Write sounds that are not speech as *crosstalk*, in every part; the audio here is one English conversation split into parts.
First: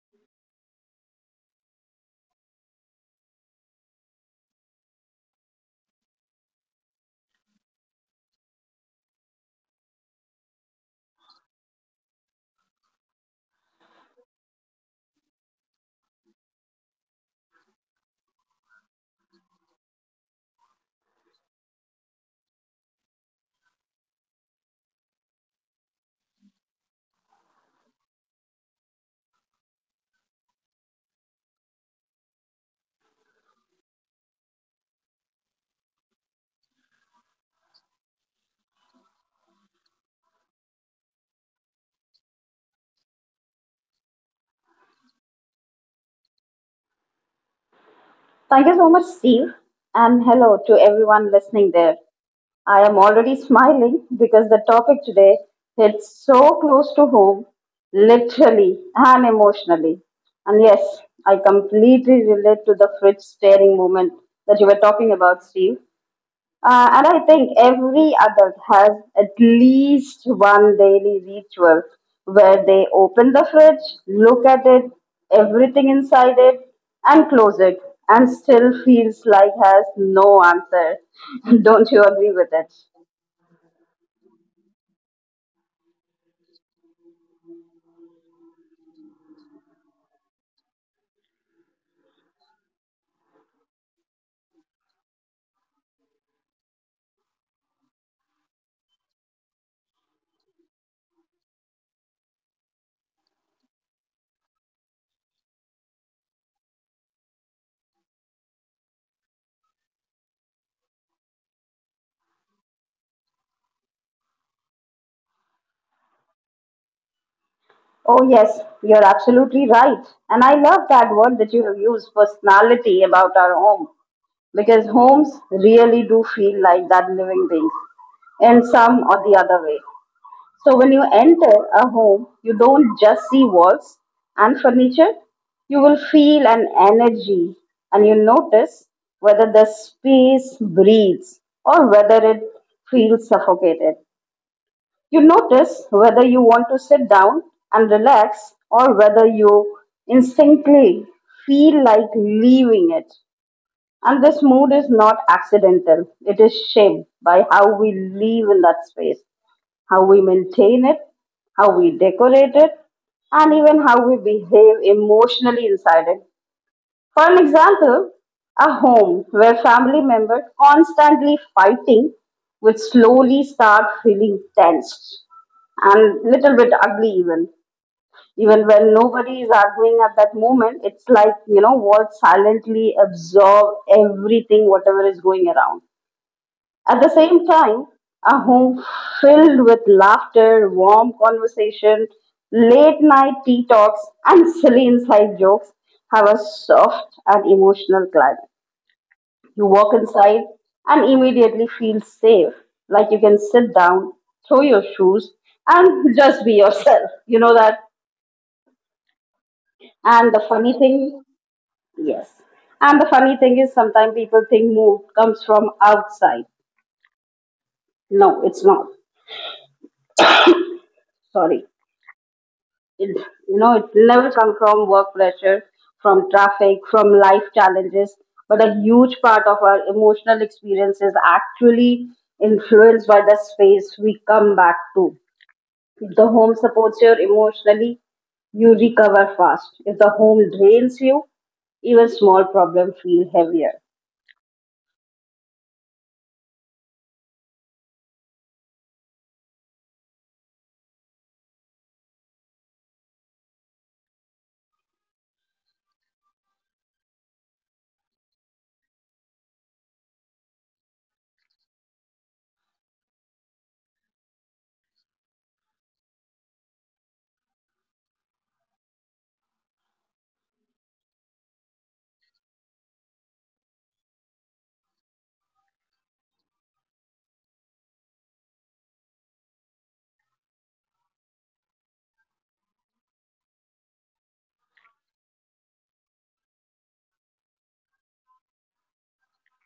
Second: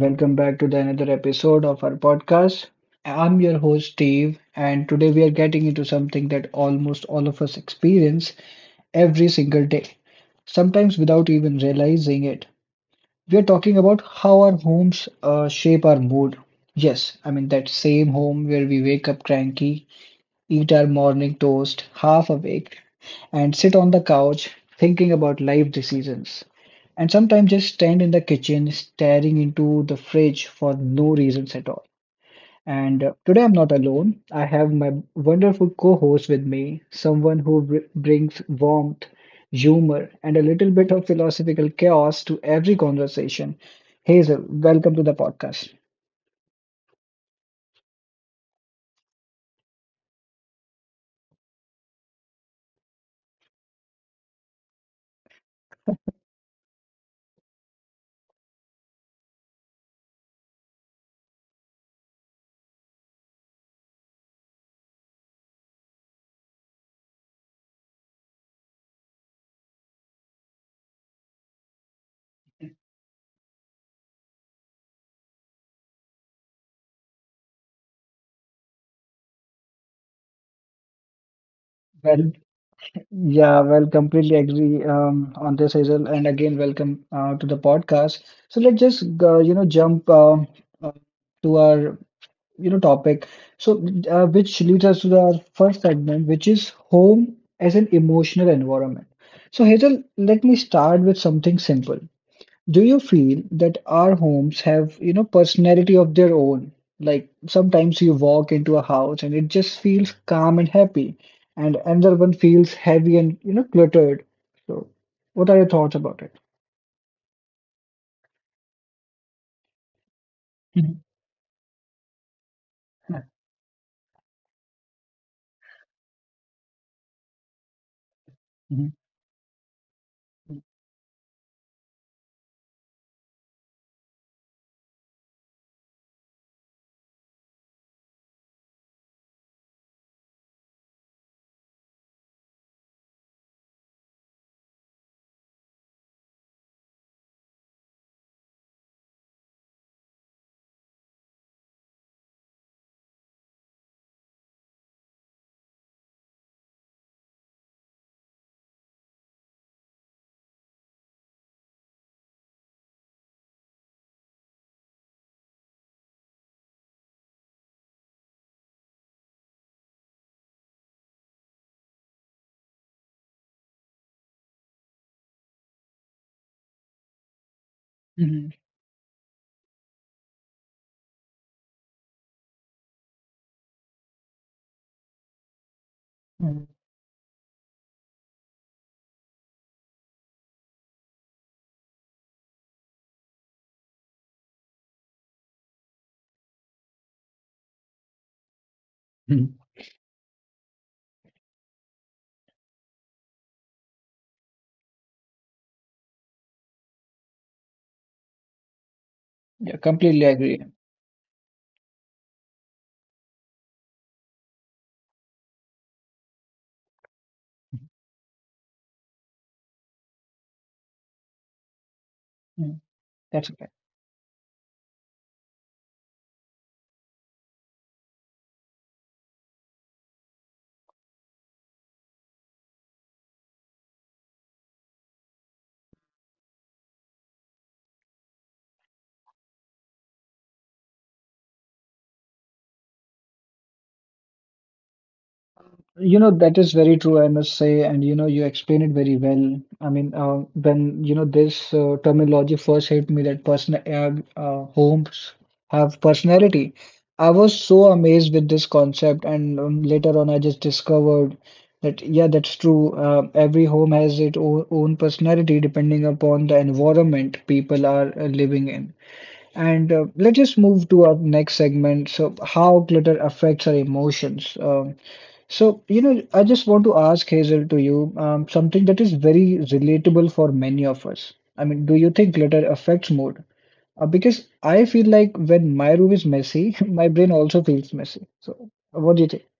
welcome back to the another episode of our podcast. I'm your host, Steve, and today we are getting into something that almost all of us experience every single day, sometimes without even realizing it. We are talking about how our homes shape our mood. Yes, I mean, that same home where we wake up cranky eat our morning toast half awake, and sit on the couch thinking about life decisions. And sometimes just stand in the kitchen staring into the fridge for no reasons at all. And today I'm not alone. I have my wonderful co-host with me, someone who br brings warmth, humor, and a little bit of philosophical chaos to every conversation. Hazel, welcome to the podcast. Thank you so much, Steve. And hello to everyone listening there. I am already smiling because the topic today hits so close to home, literally and emotionally. And yes, I completely relate to the fridge staring moment that you were talking about, Steve. And I think every adult has at least one daily ritual where they open the fridge, look at it, everything inside it, and close it, and still feels like has no answer. *laughs* Don't you Well. agree with it? Yeah, well, completely agree on this, Hazel. And again, welcome to the podcast. So let's just jump uh, to our topic. So, which leads us to the our first segment, which is home as an emotional environment. So Hazel, let me start with something simple. Do you feel that our homes have, personality of their own? Like sometimes you walk into a house and it just feels calm and happy, and another one feels heavy and, cluttered. So, what are your thoughts about it? Oh, yes, you're absolutely right. And I love Mhm. that word that you have used, personality, Mhm. about our home, because homes really do feel like that living thing in Mhm. some or the other way. So when you enter a home, you don't just see walls and furniture. You will feel an energy and you notice whether the space breathes or whether it feels suffocated. You notice whether you want to sit down and relax or whether you instinctively feel like leaving it. And this mood is not accidental, it is shaped by how we live in that space, how we maintain it, how we decorate it, and even how we behave emotionally inside it. For an example, a home where family members constantly fighting would slowly start feeling tense and little bit ugly even. Mhm. Even when nobody is arguing at that moment, it's like, walls silently absorb everything, whatever is going around. Mhm. At the same time, a home filled with laughter, warm conversation, late night tea talks, and silly inside jokes have a soft and emotional climate. Mhm. You walk inside and immediately feel safe, like you can sit down, throw your shoes, and *laughs* just be yourself. You know that? Yeah, completely And the agree. funny thing, yes. And the funny thing is, sometimes people think mood comes from outside. No, it's not. Sorry. Mhm. It, That's. It never come from work pressure, from traffic, from life challenges. But a huge part of our emotional experience is actually influenced by the space we come back to. If the home supports you emotionally, you recover fast. If the home drains you, even small problems feel heavier. You know, that is very true, I must say. And you explain it very well. I mean, when this terminology first hit me that person homes have personality. I was so amazed with this concept, and later on, I just discovered that yeah, that's true. Every home has its o own personality depending upon the environment people are living in. And let's just move to our next segment. So, how clutter affects our emotions. So, I just want to ask Hazel to you something that is very relatable for many of us. I mean, do you think clutter affects mood? Because I feel like when my room is messy, *laughs* my brain also feels messy. So, what do you think? *laughs*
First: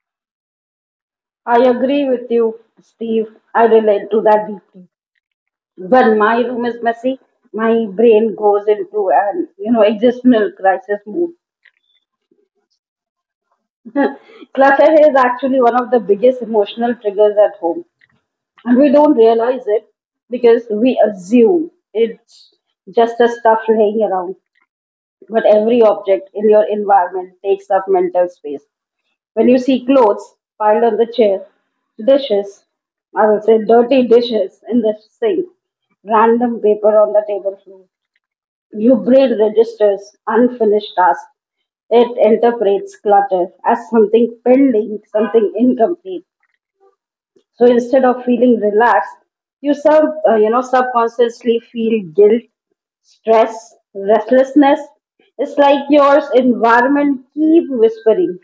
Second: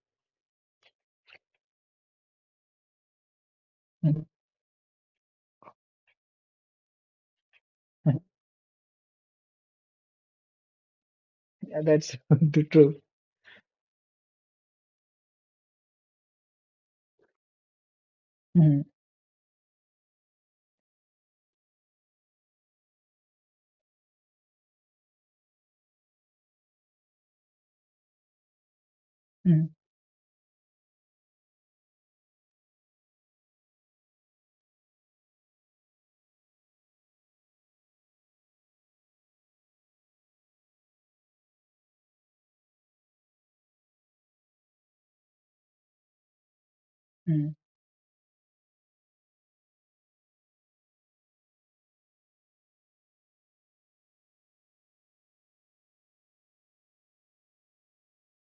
I agree with you, Steve. I relate to Mhm. that deeply. When my room is messy, my Mhm. brain goes into an existential crisis mode. Yeah, that's *laughs* the truth. Clutter is actually one of the biggest emotional triggers at home, and Mhm. we don't realize it because we assume it's just a stuff laying around. But every object in your environment takes up mental space. When you Mhm. see clothes piled on the chair, dishes, I will say dirty dishes in the sink, random paper on the table. Your brain registers unfinished tasks. It interprets clutter as something pending, something incomplete. Mhm. So instead of feeling relaxed, you subconsciously feel guilt, stress, restlessness. It's like your environment keep whispering,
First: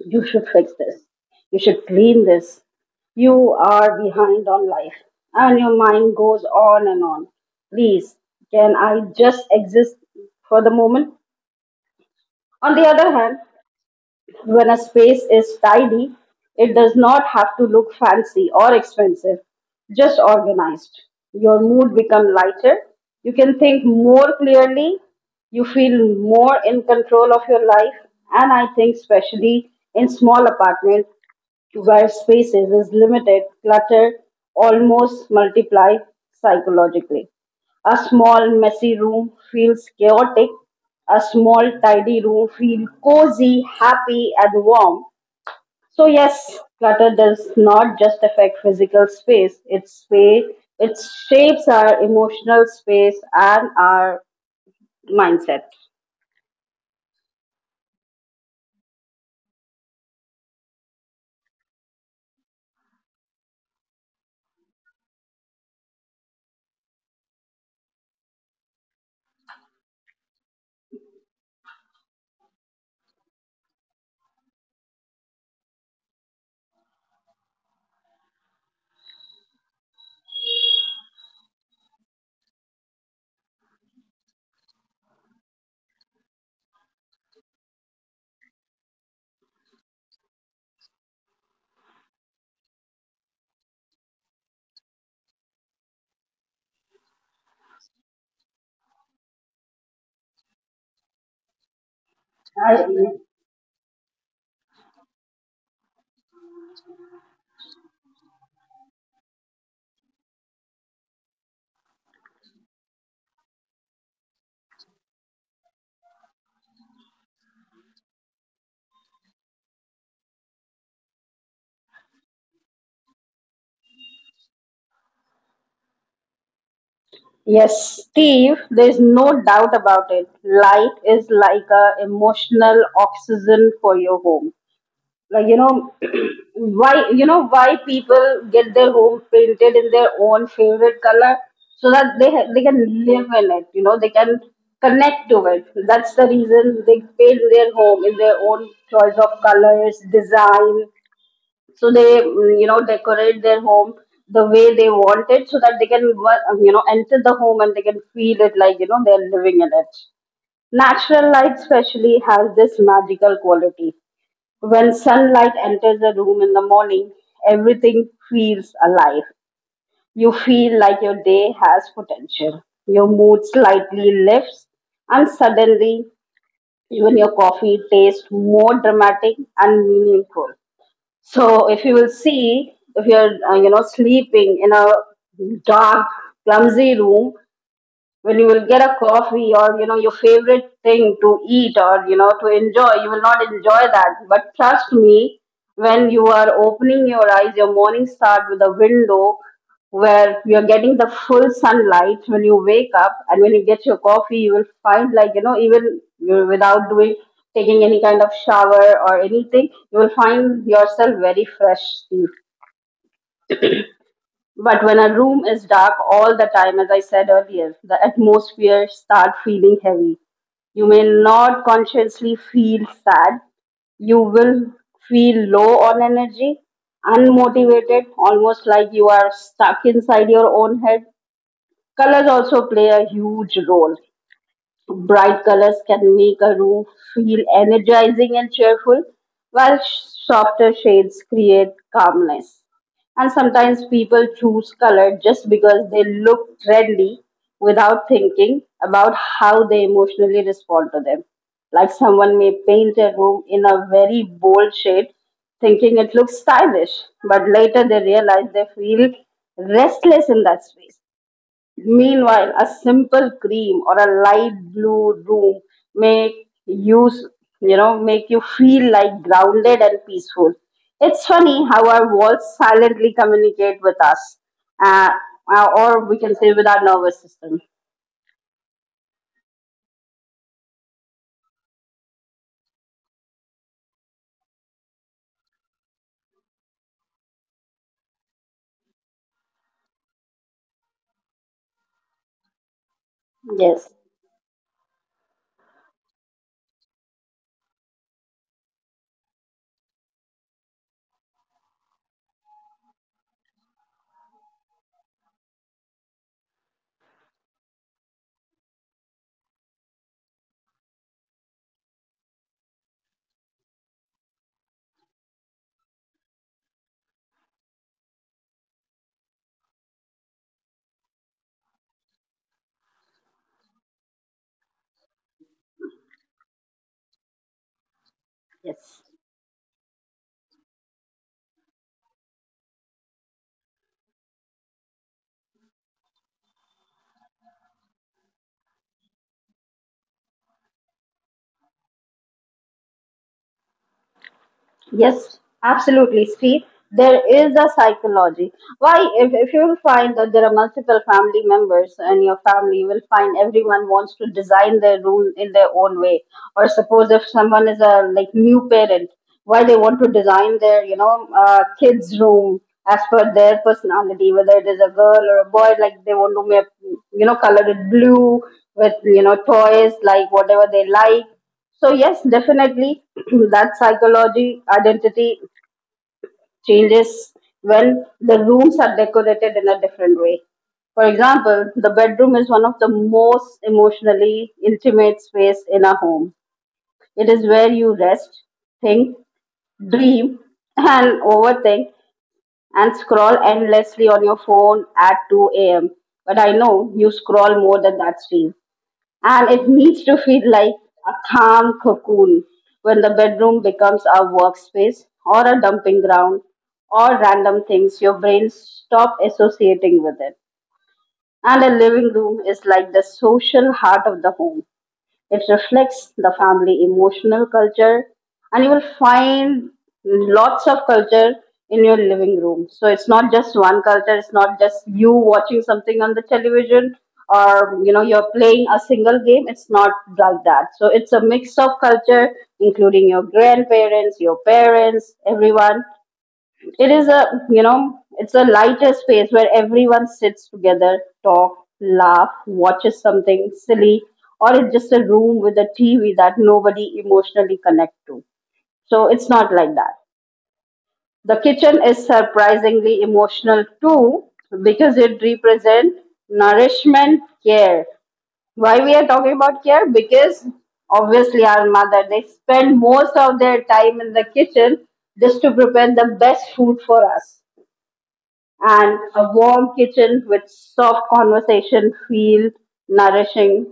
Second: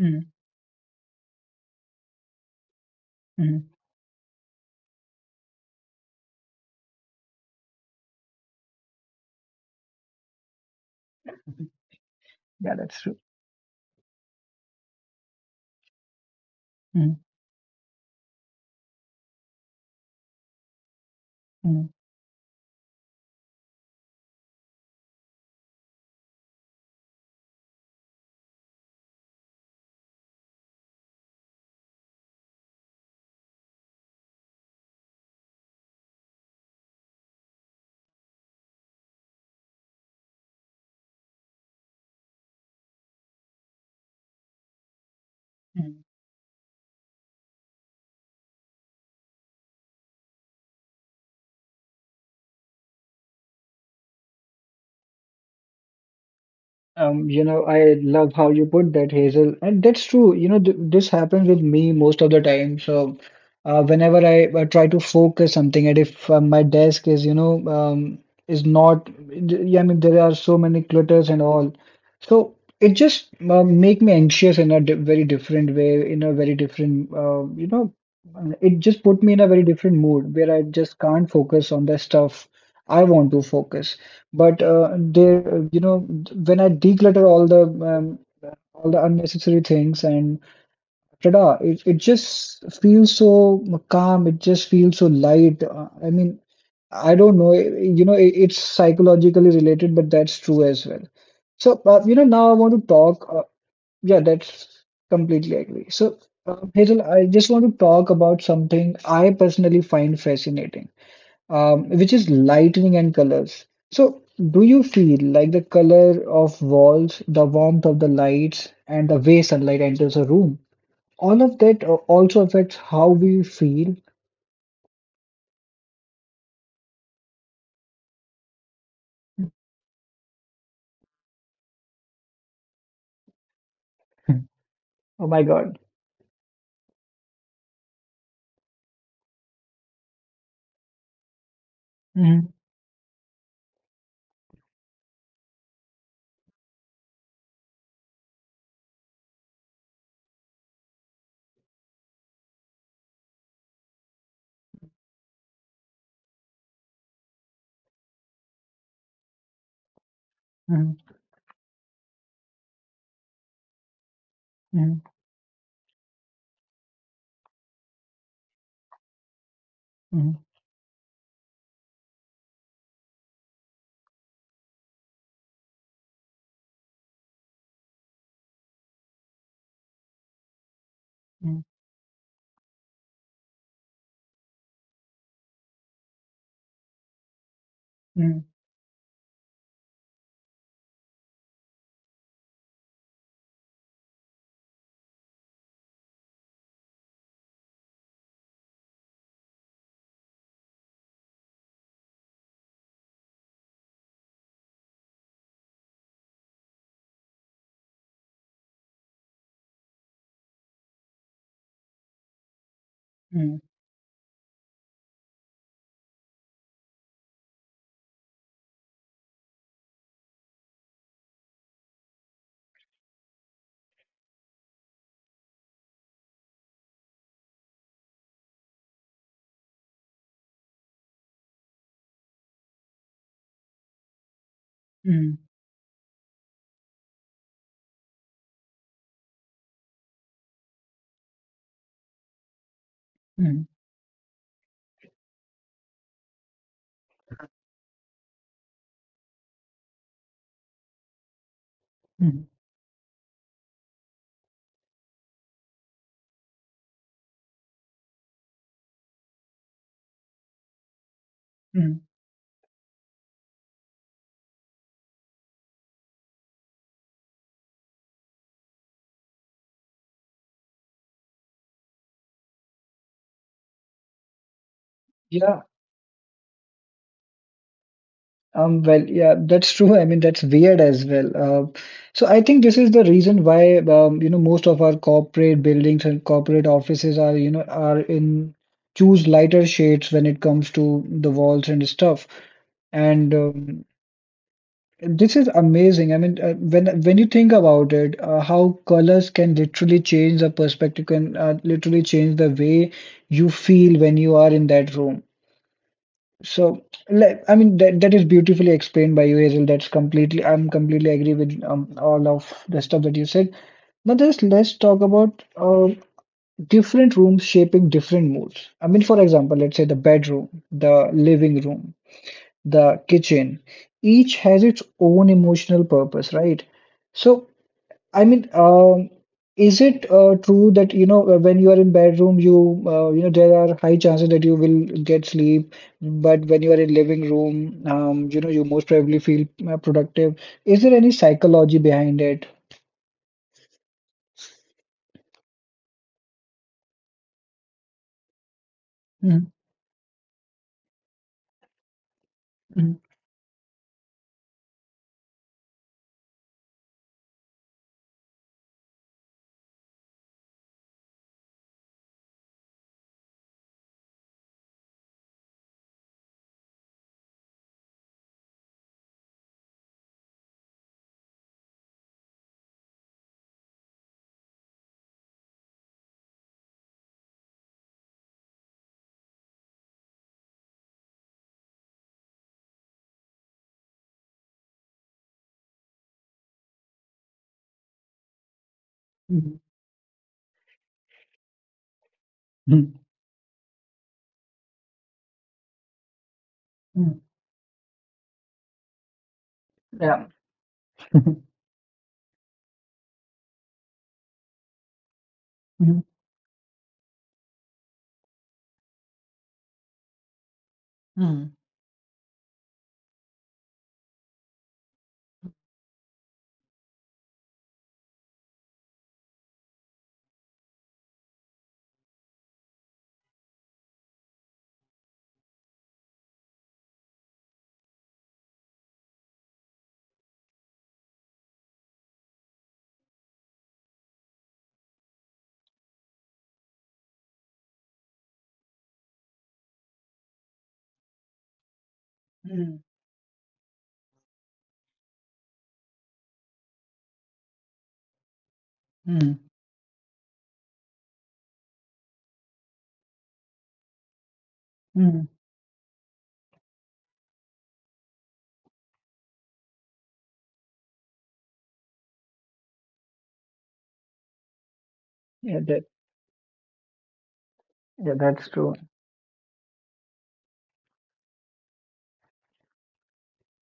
you should fix this. You should clean this. You Mhm. are behind on life. And your mind goes on and on. Please, can I just exist for the moment? Yeah, On the that's other true. hand, when a space is tidy, it does not have to look fancy or expensive, just organized. Your Mhm. mood becomes lighter. You can think more clearly. You feel more in control of your life. And I think, especially in small apartments, to where spaces is limited, clutter almost multiply psychologically. A small messy room feels chaotic. A small tidy room feels cozy, happy, and warm. Mhm. So yes, clutter does not just affect physical space. It's space. It shapes our emotional space and our mindset. You know, I love how you put that, Hazel, and that's true. You know, th this happens with me most of the time. So, whenever I try to focus something, and if my desk is, um, is not, yeah, I mean, there are so many clutters and all. So it just make me anxious in a di very different way, in a very different, it just put me in a very different mood where I just can't focus on the stuff I want to focus. But there, when I declutter all the unnecessary things and ta-da, it just feels so calm. It just feels so light. I mean, I don't know. You know, it's psychologically related, but that's true as well. So, now I want to talk. Yeah, that's completely agree. So, Hazel, I just want to talk about something I personally find fascinating, which is lighting and colors. So, do you feel like the color of walls, the warmth of the lights, and the way sunlight enters a room, all of that also affects how we feel? Yes, Steve, there's no doubt about it. Light is like a emotional oxygen for your home. Oh my Like God. *clears throat* Why why people get their home painted in their own favorite color so that they Mhm. they can live in it, they can connect to it. That's the reason they paint their home in their own choice of colors, design, so they decorate their home the way they want it so that they can enter the home and they can feel it like they're living in it. Mhm. Natural light especially has this magical quality. When Mhm. sunlight enters a room in the morning, everything feels alive. You Mhm. feel like your day has potential, your mood slightly lifts, and suddenly even your coffee tastes more dramatic and meaningful. So if you will see, if you're sleeping in a dark, clumsy room, when you Mhm. will get a coffee or your favorite thing to eat or to enjoy, you will not enjoy that. But trust me, when you are opening your eyes, your morning start with a window where you're getting the full sunlight. When you wake up and when you get your coffee, you will find like even you without doing taking any kind of shower or anything, you will find yourself very fresh. Mhm. But when a room is dark all the time, as I said earlier, the atmosphere start feeling heavy. You may not consciously feel sad. You will feel low on energy, unmotivated, almost like you are stuck inside your own head. Colors also play a huge role. Mhm. Bright colors can make a room feel energizing and cheerful, while softer shades create calmness. And Mhm. sometimes people choose color just because they look trendy without thinking about how they emotionally respond to them. Like someone Mhm. may paint a room in a very bold shade, thinking it looks stylish, but later they realize they feel restless in that space. Meanwhile, a simple cream or a light blue room may use, make you feel like grounded and peaceful. It's funny how our walls silently communicate with us, uh, Mhm. or we can say with our nervous system. Well, yeah, that's true. I mean, that's weird as well. Uh, so I think this is the reason why most of our corporate buildings and corporate offices are are in choose lighter shades when it comes to the walls and stuff. And Yes, um, this is amazing. I mean, when you think about it, how colors can literally change the perspective, can literally change the way you feel when you are in that room. So, like, I mean, that is beautifully explained by you, Hazel. I'm completely agree with all of the stuff that you said. Now, just let's talk about different rooms shaping different moods. I mean, for example, let's say the bedroom, the living room, the kitchen. Each has its own emotional purpose, right? So, I mean, yes. Is it true that when you are in bedroom, there are high chances that you will get sleep, but when you are in living room, you most probably feel productive. Is there any psychology behind it? Yes, absolutely. See, there is a psychology. Why, if Mm. you will find that there are multiple family members in your family, you Mm. will find everyone wants to design their room in their own way. Or suppose if someone is a like new parent, why they want to design their kids' room as per their personality, whether it is a girl or a boy, like they want to make color it blue with toys like whatever they like. So yes, definitely *clears throat* that psychology identity changes when the rooms are decorated in a different way. For example, the bedroom is one of the most emotionally intimate space in a home. It is where you rest, think, Mm. dream, and overthink and Mm. scroll endlessly on your phone at 2 a.m. But I know you Mm. scroll more than that, Steve, and it needs to Yeah, feel like a *laughs* calm cocoon. When the bedroom becomes a workspace or a dumping Mhm. ground or random things, your brain stop associating with it. Mhm. And a living room is like the social heart of the home. It reflects the family emotional culture, and you will find lots of culture in your living room. So it's not just one culture. It's not just you watching something on the television or you're playing a single game. It's not like that, so it's a mix of culture, including your grandparents, your parents, everyone. It is a, it's a lighter space where everyone sits together, talk, laugh, Mm. watches something silly, or it's just a room with a TV that nobody emotionally connect to. So it's Mm. Mm. not like that. The kitchen is surprisingly emotional too because it Mm. represents nourishment, care. Why we are talking about care? Because obviously our mother, they spend most of their time in the kitchen just to Yeah, prepare the best food for us. That's true. And a warm kitchen with soft conversation feel nourishing.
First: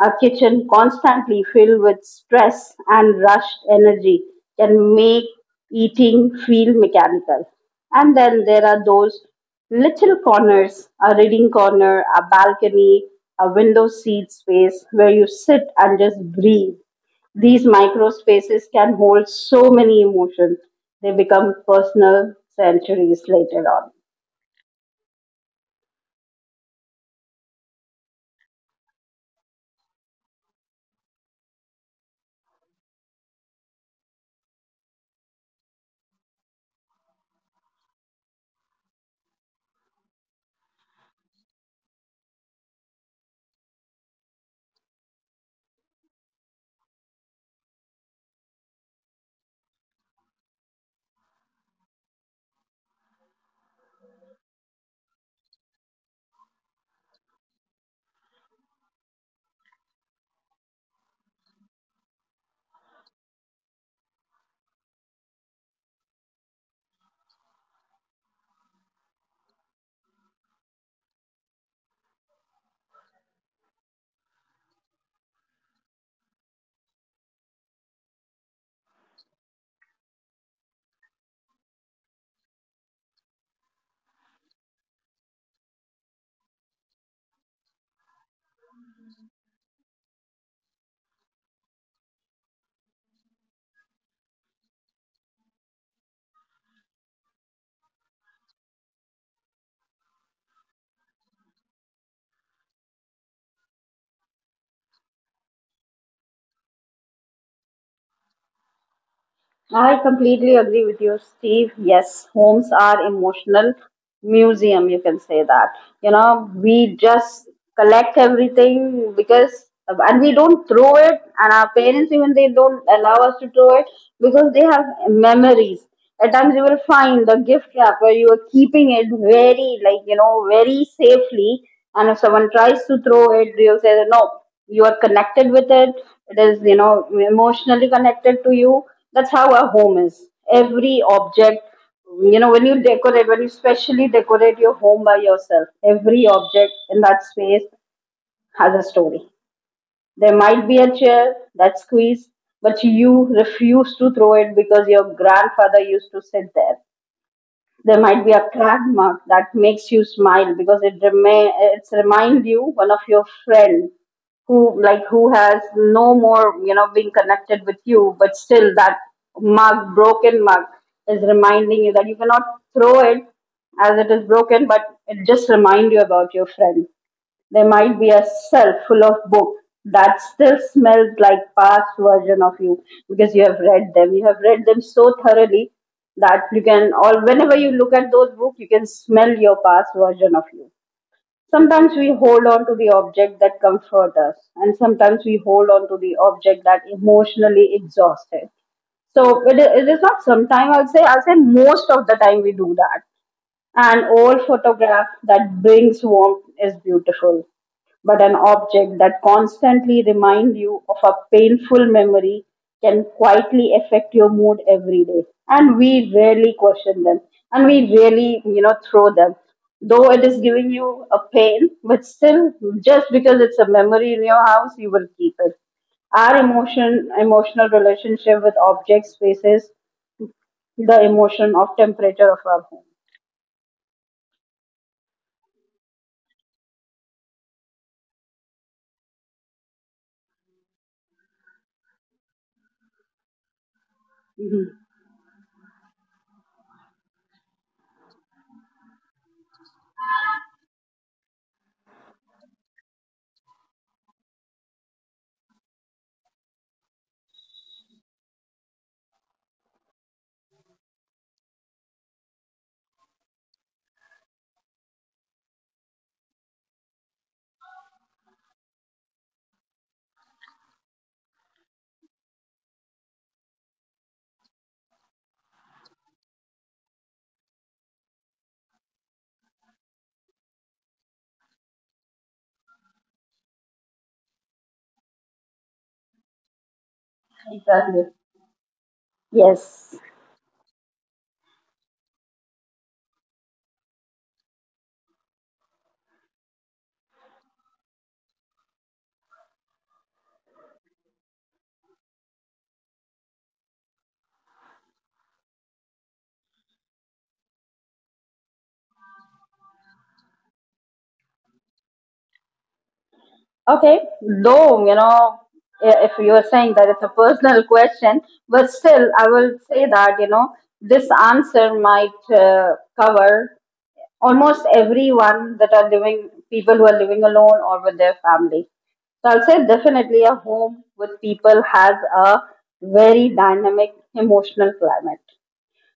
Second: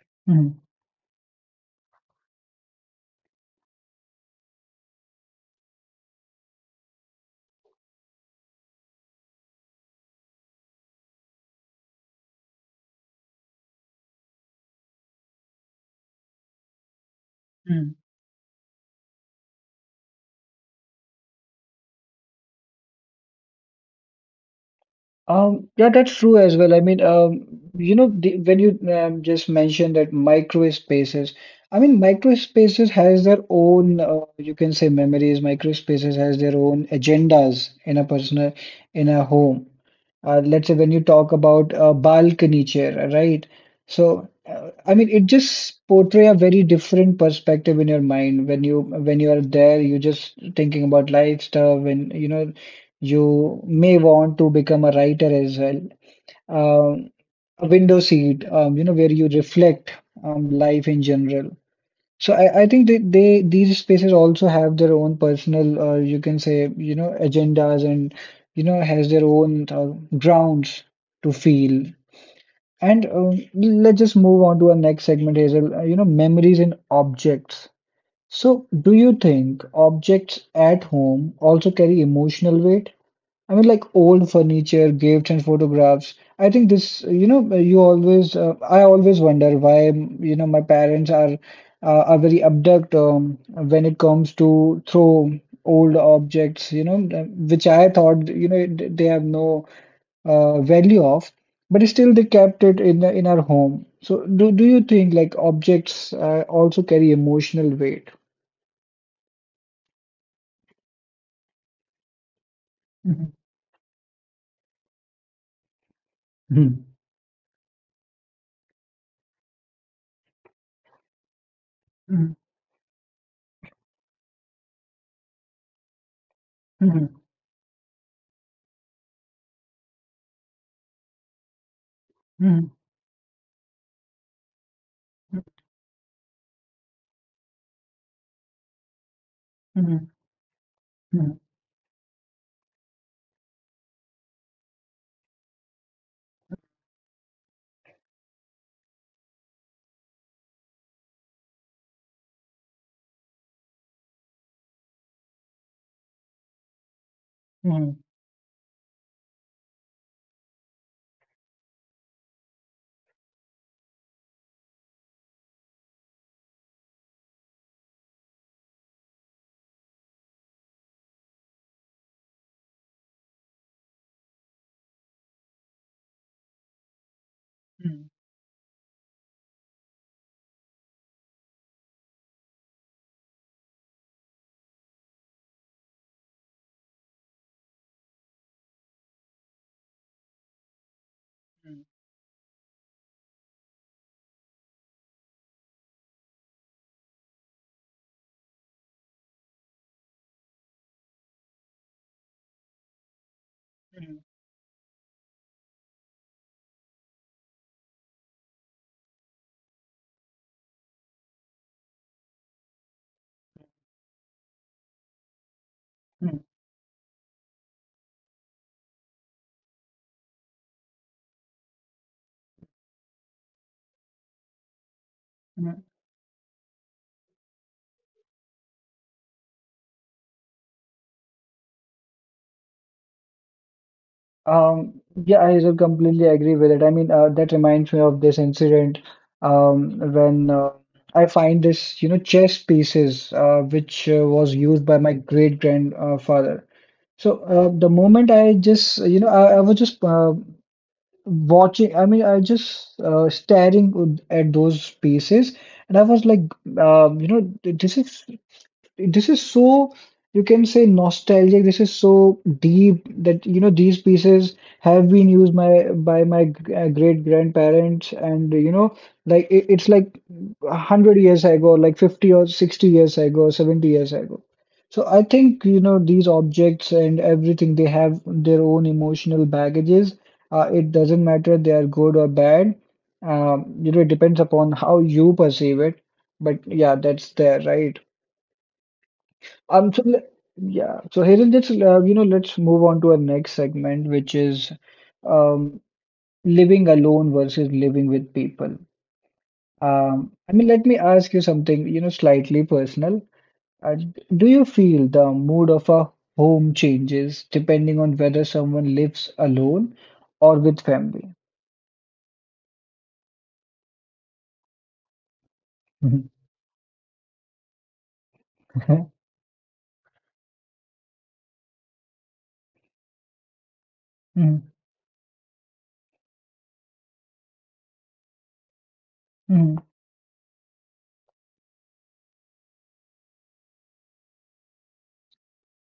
A Mm. kitchen constantly filled with stress and rushed energy can make eating feel mechanical. And then there are those little corners, a reading corner, a balcony, a window seat space where you sit and just breathe. These Mm. micro spaces can hold so many emotions, they become personal centuries later on. Yeah, that's true as well. I mean, when you just mentioned that micro spaces, I mean, micro spaces has their own, you can say memories. Micro spaces has their own agendas in a home. Let's say when you talk about a balcony chair, right? So, I mean, it just portray a very different perspective in your mind when you are there. You're just thinking about life stuff, and you may want to become a writer as well. Um, a window seat, where you reflect life in general. So I think that they these spaces also have their own personal, or you can say, agendas and has their own grounds to feel. And let's just move on to our next segment, Hazel. Memories and objects. So, do you think objects at home also carry emotional weight? I mean, like old furniture, gifts, and photographs. I think this, I always wonder why, my parents are very abduct when it comes to throw old objects, which I thought, they have no value of, but still they kept it in our home. So, do you think like objects also carry emotional weight? I completely agree with you, Steve. Yes, homes are Mhm. emotional museum, you can say that. You know, Mhm. we just collect everything because and we don't throw it and our parents even Mhm. they don't allow us to throw it because they have memories. At times you will Mhm. find the gift wrapper, you are keeping it very, like, very safely. And if someone Mhm. tries to throw it, you'll say, that, no, you are connected with it. It is, emotionally connected to you. That's how a home Mhm. is. Every Mhm. object, when you decorate, when you specially decorate your home by yourself, every object in that space has a story. There might be a chair that's squeezed, but you refuse to throw it because your grandfather used to sit there. There might be a crack mark that makes you smile because it's remind you one of your friend who has no more, being connected with you, but still that mark, broken mark, is reminding you that you cannot throw it as it is broken, but it just remind you about your friend. There might be Mhm. a shelf full of books that still smells like past version of you because you have read them. You have read them so thoroughly that you can, or whenever you look at those books, you can smell your past version of you. Mhm. Sometimes we hold on to the object that comforts us, and sometimes we hold on to the object that emotionally exhausts us. So it is not sometime, I'll say most of the time we do that. An Mhm. old photograph that brings warmth is beautiful, but an object that constantly reminds you of a painful memory can quietly affect your mood every day. And we Mhm. rarely question them, and we rarely, throw them. Though it is giving you a pain, but still, just because it's a memory in your house, you will keep it. Mhm. Our emotional relationship with objects faces the emotion of temperature of our home. Yeah, I sort completely agree with it. I mean, that reminds me of this incident, when I find this, chess pieces which was Mm-hmm. used by my great grandfather. So the moment I just, I was just watching. I mean, I just staring at those pieces, and I was like, um, you know, this is this is so, you can say, nostalgic. This is so deep that these pieces have been used my by my g- great grandparents, and like it's like a 100 years ago, like 50 or 60 years ago, 70 years ago. So I think these objects and everything, they have their own emotional baggages. It doesn't matter they are good or bad. It depends upon how you perceive it, but yeah, that's there, Exactly. right? Yes. um, so le- yeah, so Hazel, just let's move on to our next segment, which is um, living alone versus living with people. I mean, let me ask you something, slightly personal. Uh, do you feel the mood of a home changes depending on whether someone lives alone or with family? Okay. Though, you know, if Mhm. you are saying that it's a personal question, but still, I *laughs* will say that, you know, this answer might cover almost Mhm. everyone that are living, people who are living alone or with their family. So I'll say Mhm. definitely a home with people has a very dynamic emotional climate.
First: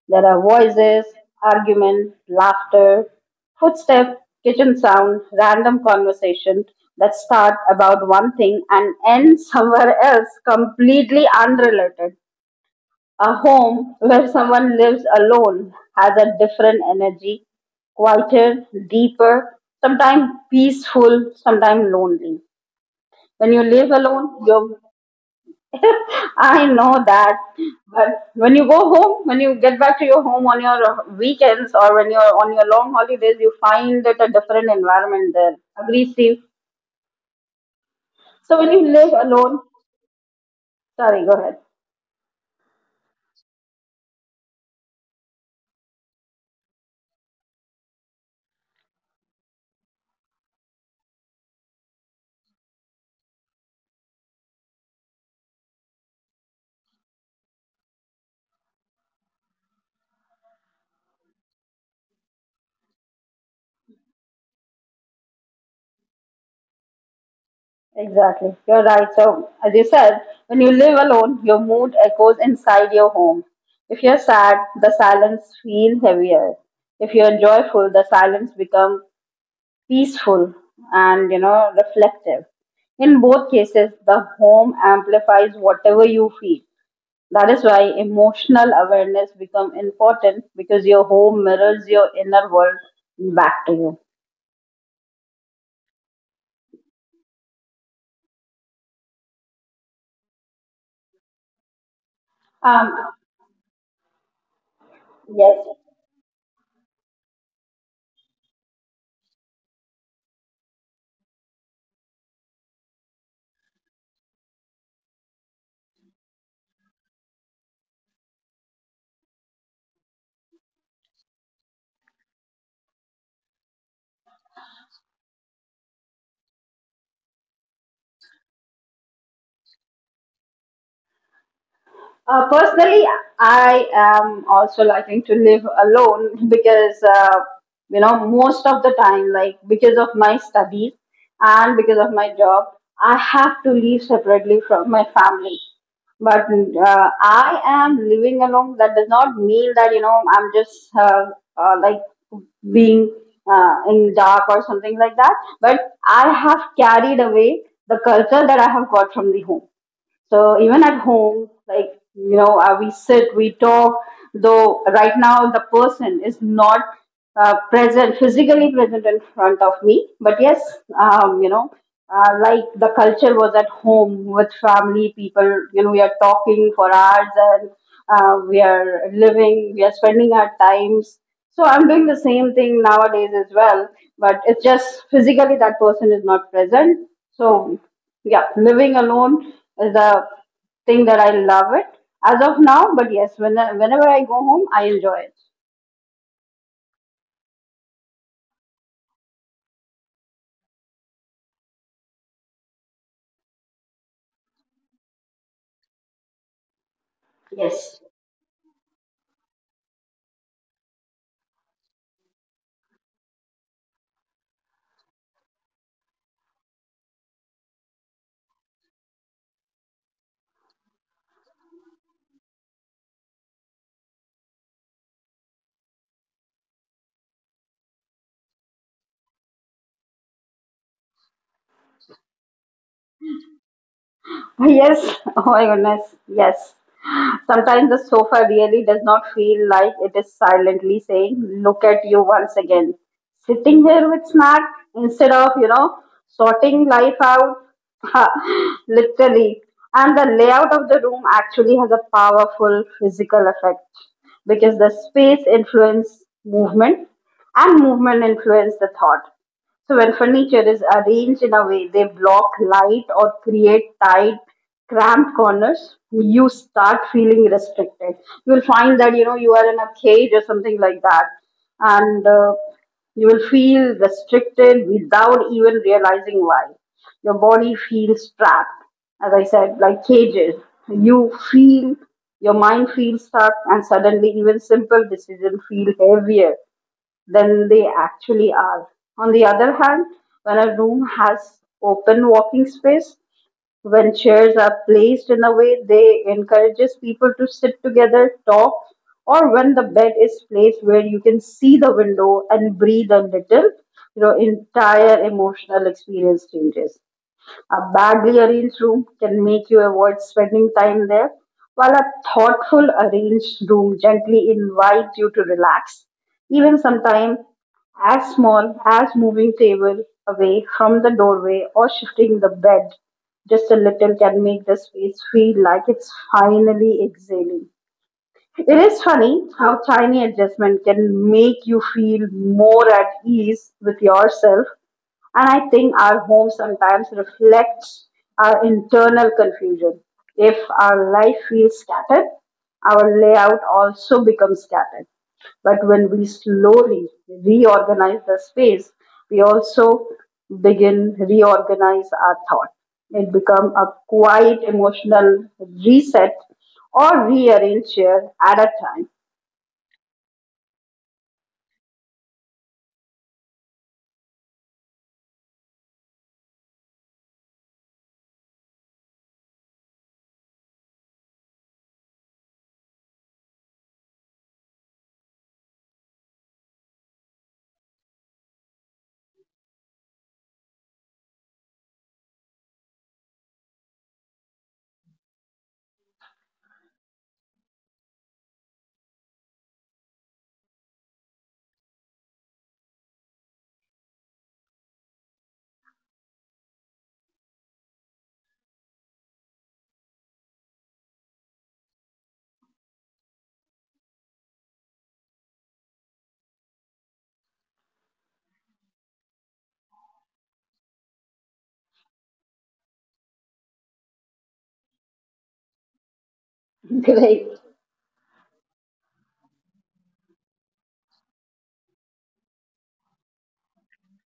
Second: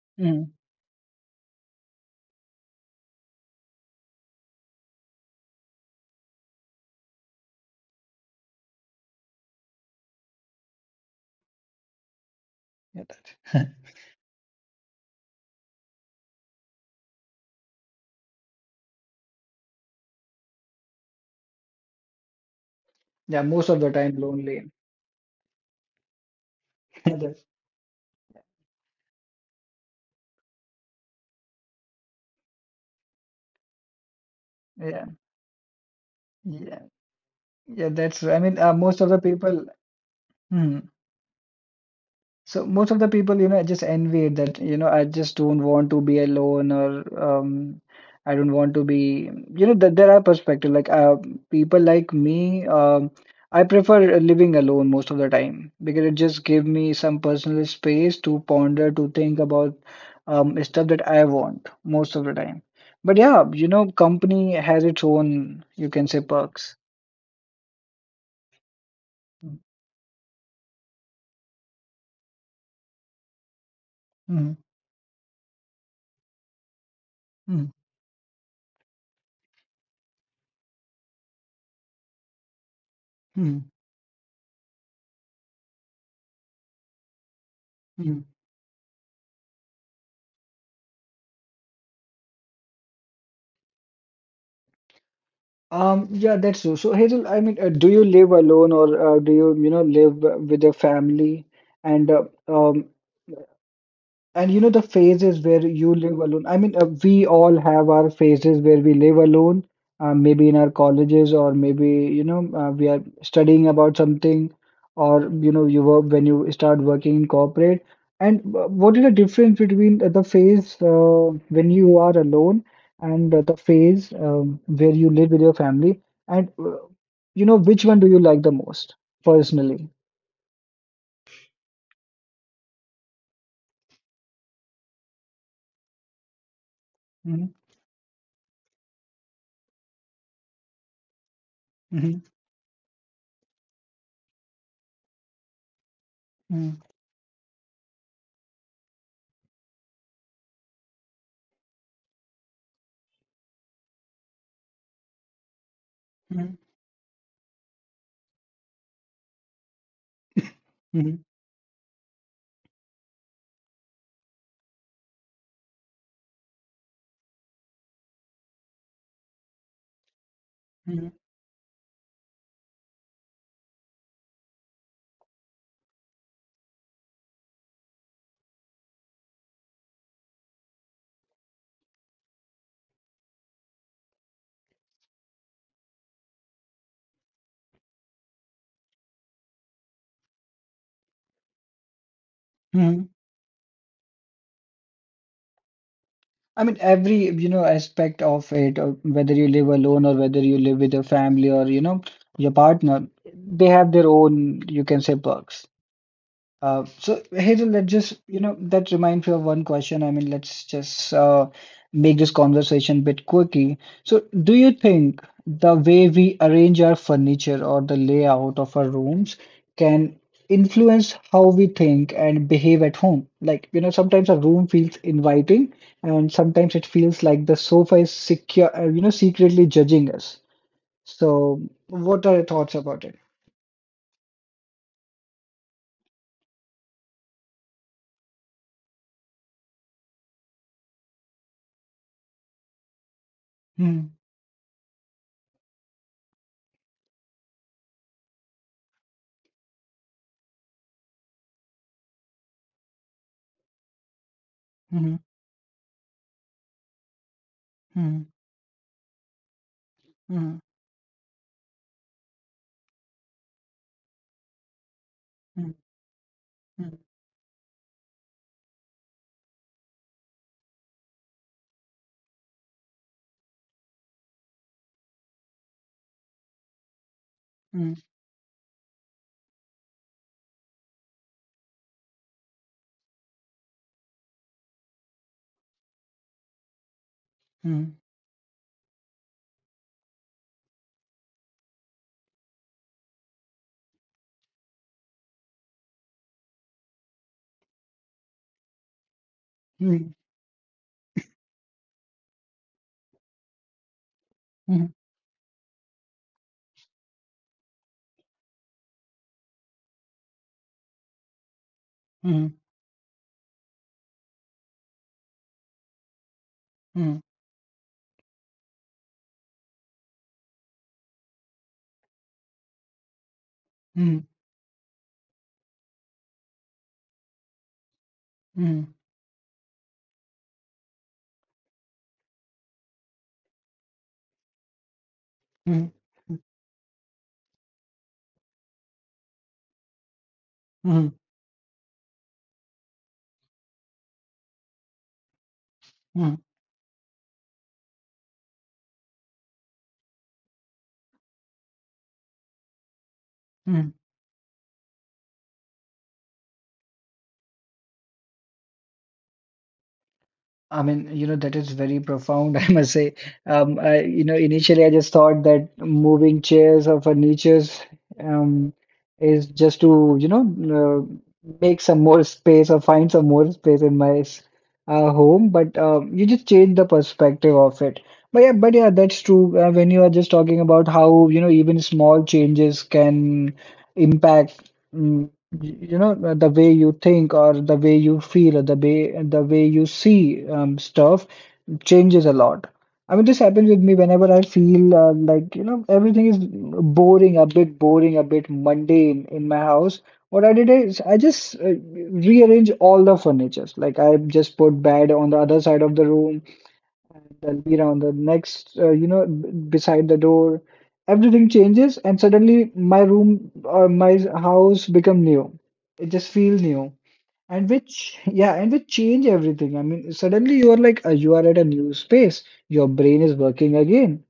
There are Mhm. voices, argument, laughter, footsteps, kitchen sound, random conversation that start about one thing and end *laughs* somewhere else completely unrelated. Yeah, A that's— home *laughs* where someone lives alone has a different energy, quieter, deeper, sometimes peaceful, sometimes lonely. Yeah, When you most of live the time alone, lonely. your— *laughs* I know *laughs* Yeah, that. that's— But when you go home, when you get back to your home on your weekends or when you're on your long holidays, you find it a different yeah, environment there. Agree, Steve? yeah, yeah. That's. I So mean, when you most live of the alone, people. Hmm. sorry, go ahead. So most of the people, just envy it that, I just don't want to be alone or um, I don't want to be, that there are perspective like people like me, I prefer living alone most of the time because it just give me some personal space to ponder, to think about stuff that I want most of the time. But yeah, company has its own, you can say, perks. Exactly. You're right. So as you said, when you live alone, your mood echoes inside your home. If you're Mm-hmm. sad, the silence feels heavier. If you're joyful, the silence becomes peaceful and, you know, reflective. In both Mm-hmm. cases the home amplifies whatever you feel. That is why emotional awareness become important, because your home mirrors your inner world back to you. Yeah, that's true. So, Hazel, I mean, do you live alone or do you, live with your family? And uh, um, um and the phases yes. where you live alone. I mean, we all have our phases where we live alone, maybe in our colleges, or maybe, we are studying about something, or, you work when you start working in corporate. And what is the difference between the phase when you are alone and the phase where you live with your family? And which one do you like the most personally? Personally, I am also liking to live alone *laughs* because, Hmm. you know, most of the time, like because of my studies and because of my Hmm. job, I have to live separately from my family. But Hmm. I am living alone. That does not mean that, you know, I'm just like being in dark or something like that. But I have carried away the culture that I have got from the home. So even at Hmm. home, like you know, we sit, we talk. Though right now the person is not present, physically present in front of me, but yes, Hmm. You know, like the culture was at home with family, people. You know, we are talking for hours, and we are living, we are spending our times. So I'm doing the same thing nowadays as well, but it's just physically that person is not present. So yeah, living alone is a thing that I love it as of now, but Hmm. yes, when— whenever I go home I enjoy it. I mean, every aspect of it, or whether you live alone or whether you live with your family or your partner, they have their own, you can say, perks. So Hazel, Yes. let's just that reminds me of one question. I mean, let's just make this conversation a bit quirky. So, do you think the way we arrange our furniture or the layout of our rooms can influence how we think and behave at home? Like, you know, sometimes a room feels inviting, and sometimes it feels like the sofa is secure, secretly judging us. So, what are your thoughts about it? Yes, *laughs* oh my goodness, yes. Sometimes the sofa really does not feel like it is silently saying, "Look at you once again. Sitting here Hmm. with snack instead of, you know, sorting life out," *laughs* literally. And the layout of the room actually has a powerful physical effect because the Hmm. space influences movement, and movement Hmm. influences the thought. So when furniture Hmm. is arranged in a way they block light or create tight, cramped Hmm. corners, you Hmm. start feeling restricted. You'll find that, you know, you are in a cage or something like that, and you will feel restricted without even realizing why. Your body Hmm. feels trapped, as I said, like cages. You feel your mind feels stuck, and suddenly even simple decisions feel heavier than they 嗯 actually are. On the other hand, when a room has open walking space, when chairs are placed in a way they encourages people to sit together, talk, or when the bed 嗯 is placed where you can see the window and breathe a little, you know, 嗯 entire emotional experience changes. A bad rearranged room can make you avoid spending time there, while a 嗯 thoughtful arranged room gently invites you to relax. Even 嗯 sometimes, as small as moving table away from the doorway or shifting the bed just a little 嗯 can make the space feel like it's finally exhaling. It is 嗯 funny how tiny adjustment can make you feel more at ease with yourself. And I think 嗯 our home sometimes reflects our internal confusion. If our 嗯 life feels scattered, our layout also becomes scattered. But when we slowly reorganize the space, we also begin reorganize our thought. It become a 嗯。quiet emotional reset or rearrange here at a time. I mean, that is very profound, *laughs* I must say. Initially I just thought that moving chairs or furnitures um, is just to, make some more space or find some more space in my home, but you just change the perspective of it. But yeah, that's true. When you are just talking about how, even small changes can impact. The way you think or the way you feel or the way you see stuff changes a lot. I mean, this happens with me whenever I feel like everything is boring, a bit mundane in my house. What I did is I just rearrange all the furnitures. Like I just put bed on the other side of the room, and I'll be around the next, beside the door. Everything changes, and suddenly my room or my house become new. It just feels new, *laughs* Great. and which, yeah, and which change everything. I mean, suddenly you are like you are at a new space. Your brain is working again.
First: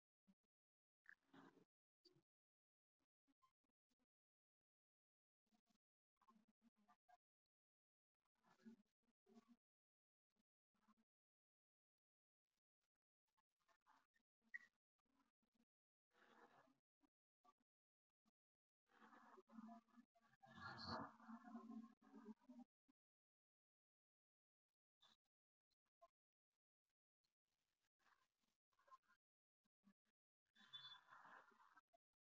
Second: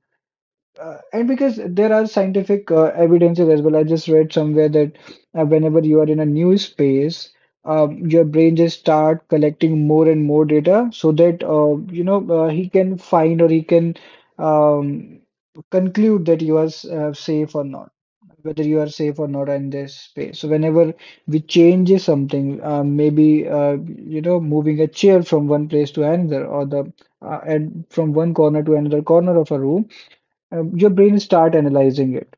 And because there are scientific evidences as well, I just read somewhere that whenever you are in a new space, your brain just start collecting more and more data so that he can find or he can um, conclude that you are safe or not, whether you are safe or not in this space. So whenever we change something, maybe moving a chair from one place to another, or the and from one corner to another corner of a room, your brain start analyzing it.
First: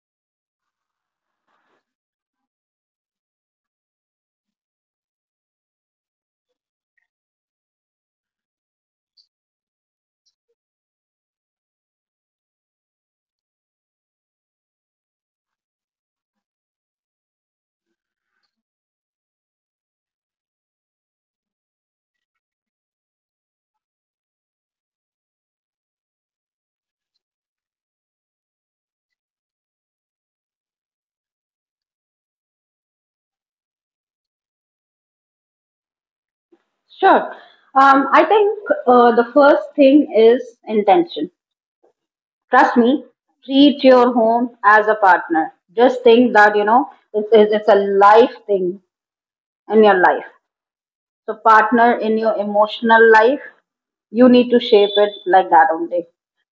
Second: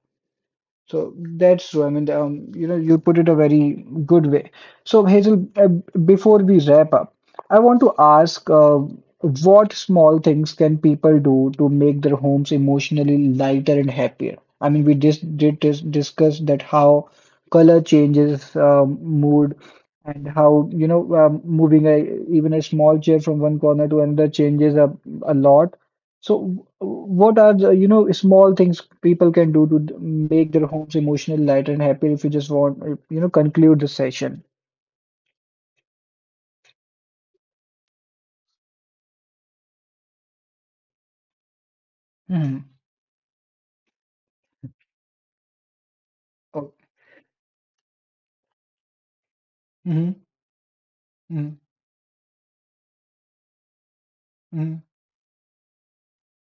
So that's true. I mean, you put it a very good way. So Hazel, before we wrap up, I want to ask, what small things can people do to make their homes emotionally lighter and happier? I mean, we just did discuss that how color changes mood, and how, moving a, even a small chair from one corner to another changes a lot. So, what are the small things people can do to make their homes emotionally light and happy if you just want, conclude the session? Sure. I think the first thing is intention. Hmm. Trust me, treat your home as a partner. Just think that, you Oh. know, it's a life thing in your life. Hmm. So Hmm. partner in your emotional life, you need to Hmm. shape it like that only.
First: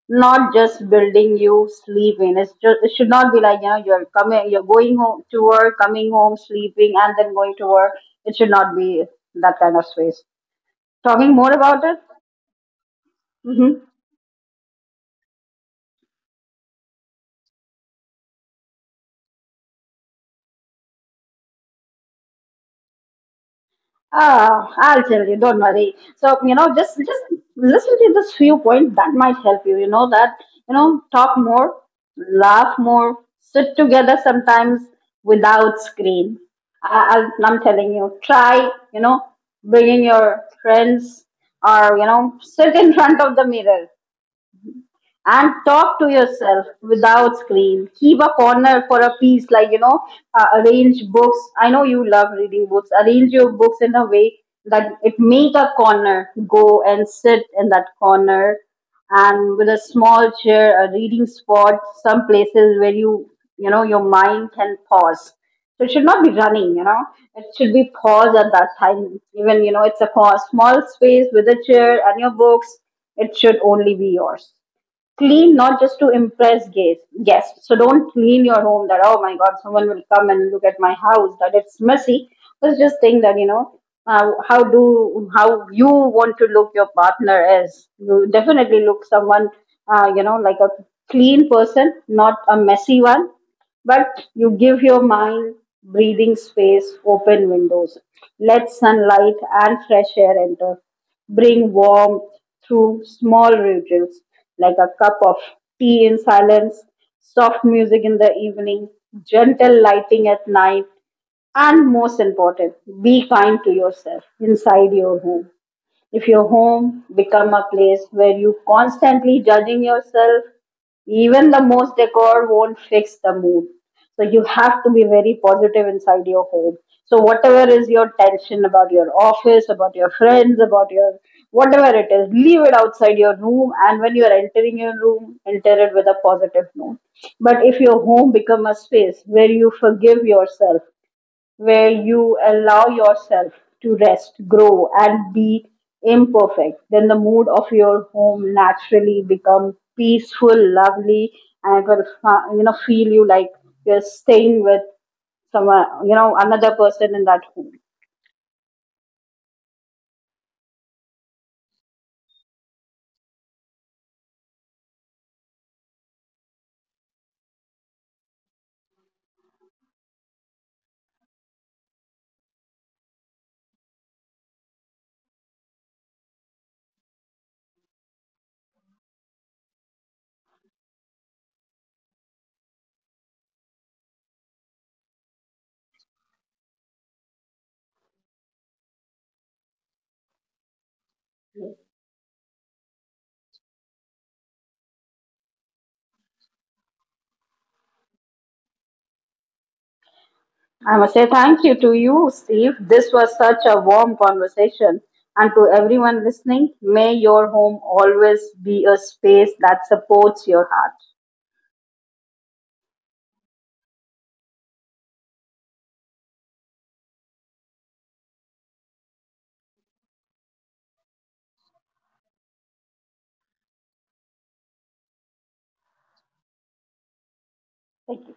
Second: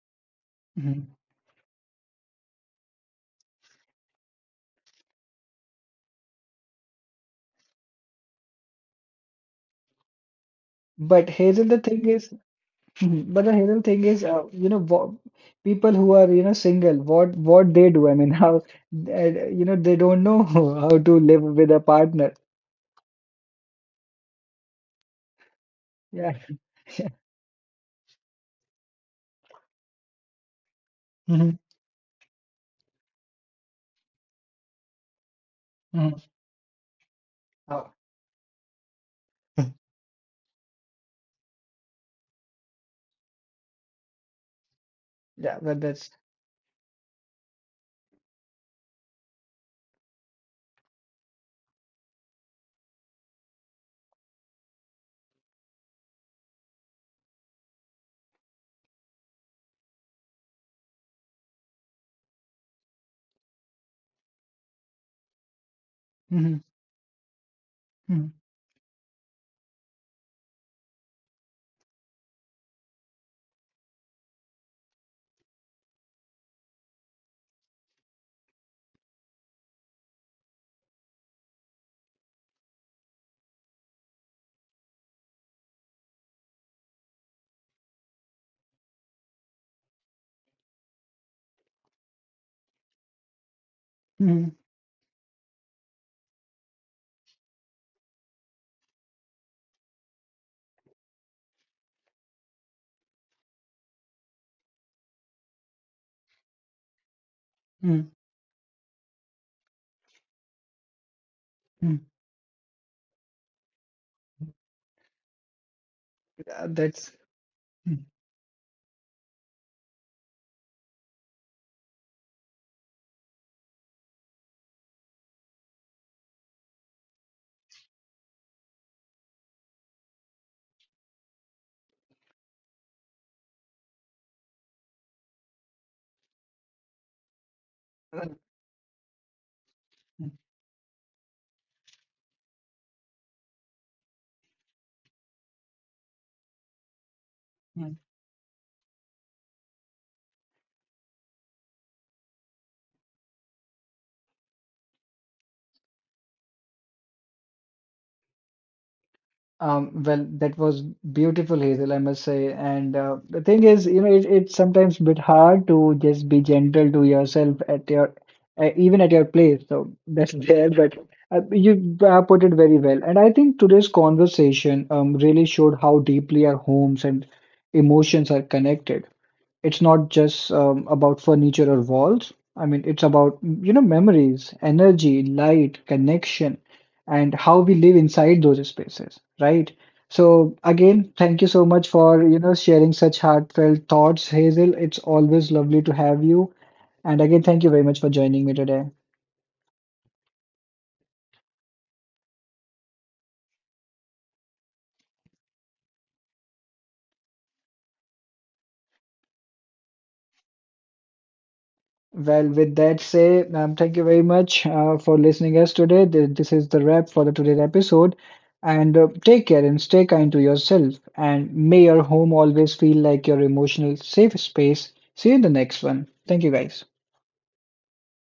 Not just Hmm. building you sleeping. It's just it should not be like, you know, you're going home to work, coming home, sleeping, and then going to work. It should not be that kind of space. But Talking more Hazel, the about it? thing is, *laughs* Mhm. But the Hazel Mm-hmm. thing is, people who are, single, what they do? I mean, *laughs* how, they don't know, *laughs* how to live with a partner. Ah, I'll tell you, don't worry. Yeah, So, you know, just *laughs* yeah. just listen to this few points that might help you. You know that, you know, talk Hmm. more, laugh more, sit together sometimes without Hmm. screen. I'm telling Oh. you, try, you know, *laughs* bringing your friends, or, you know, sit in *laughs* front of the mirror and Yeah, but talk to that's. yourself without screen. Keep a corner for a piece, like, you know, arrange books. I know you love reading books. Arrange your books in a way that it make a corner. Go and sit in that corner and with a small chair, a reading spot, some places where you know your mind can pause. So it should not be Hmm. running, you know, it should be paused Hmm. at that time. Even, you know, it's a small space with a chair and your books, it should only be yours. Clean, not just to impress guests, so don't clean your home that, oh my god, someone will come and look at my house that it's messy, but just think that, you know, how you want to look your partner as? You definitely look someone, you know, like a clean person, not a messy one. But you Mm-hmm. give your mind breathing space, open windows, let sunlight and fresh air enter, bring warmth through small rituals like a cup of tea in silence, soft music Mm-hmm. in the evening, gentle lighting at night, and most important, be kind to yourself inside your home. If your Yeah, home that's. become a place where you constantly judging yourself, even the most decor won't fix the mood. So you have to be very positive inside your home. So whatever is your tension about your office, about your friends, about your— whatever it is, leave it outside your room. And when you are entering your room, enter it with a positive note. But if your home become a space where you forgive yourself, where you allow yourself to rest, grow, and be imperfect, then the mood of your home naturally becomes peaceful, lovely, and it will you know feel you like you're staying with someone, you know, another person in that home. Well, that was beautiful, Hazel, I must say. And the thing is, it's sometimes bit hard to just be gentle to yourself at even at your place. So that's *laughs* there, but you put it very well. And I think today's conversation really showed how deeply our homes and emotions are connected. It's not just about furniture or walls. I mean, it's about, memories, energy, light, connection, and how we live inside those spaces, right? So again, thank you so much for, sharing such heartfelt thoughts, Hazel. It's always lovely to have you. And again, thank you very much for joining me today. I must say thank you to you, Steve. This was such a warm conversation. And to everyone listening, may your home always be a space that supports your heart. Well, with that say, thank you very much for listening us today. This is the wrap for the today's episode. And take care and stay kind to yourself. And may your home always feel like your emotional safe space. See you in the next one. Thank you, guys. Thank you.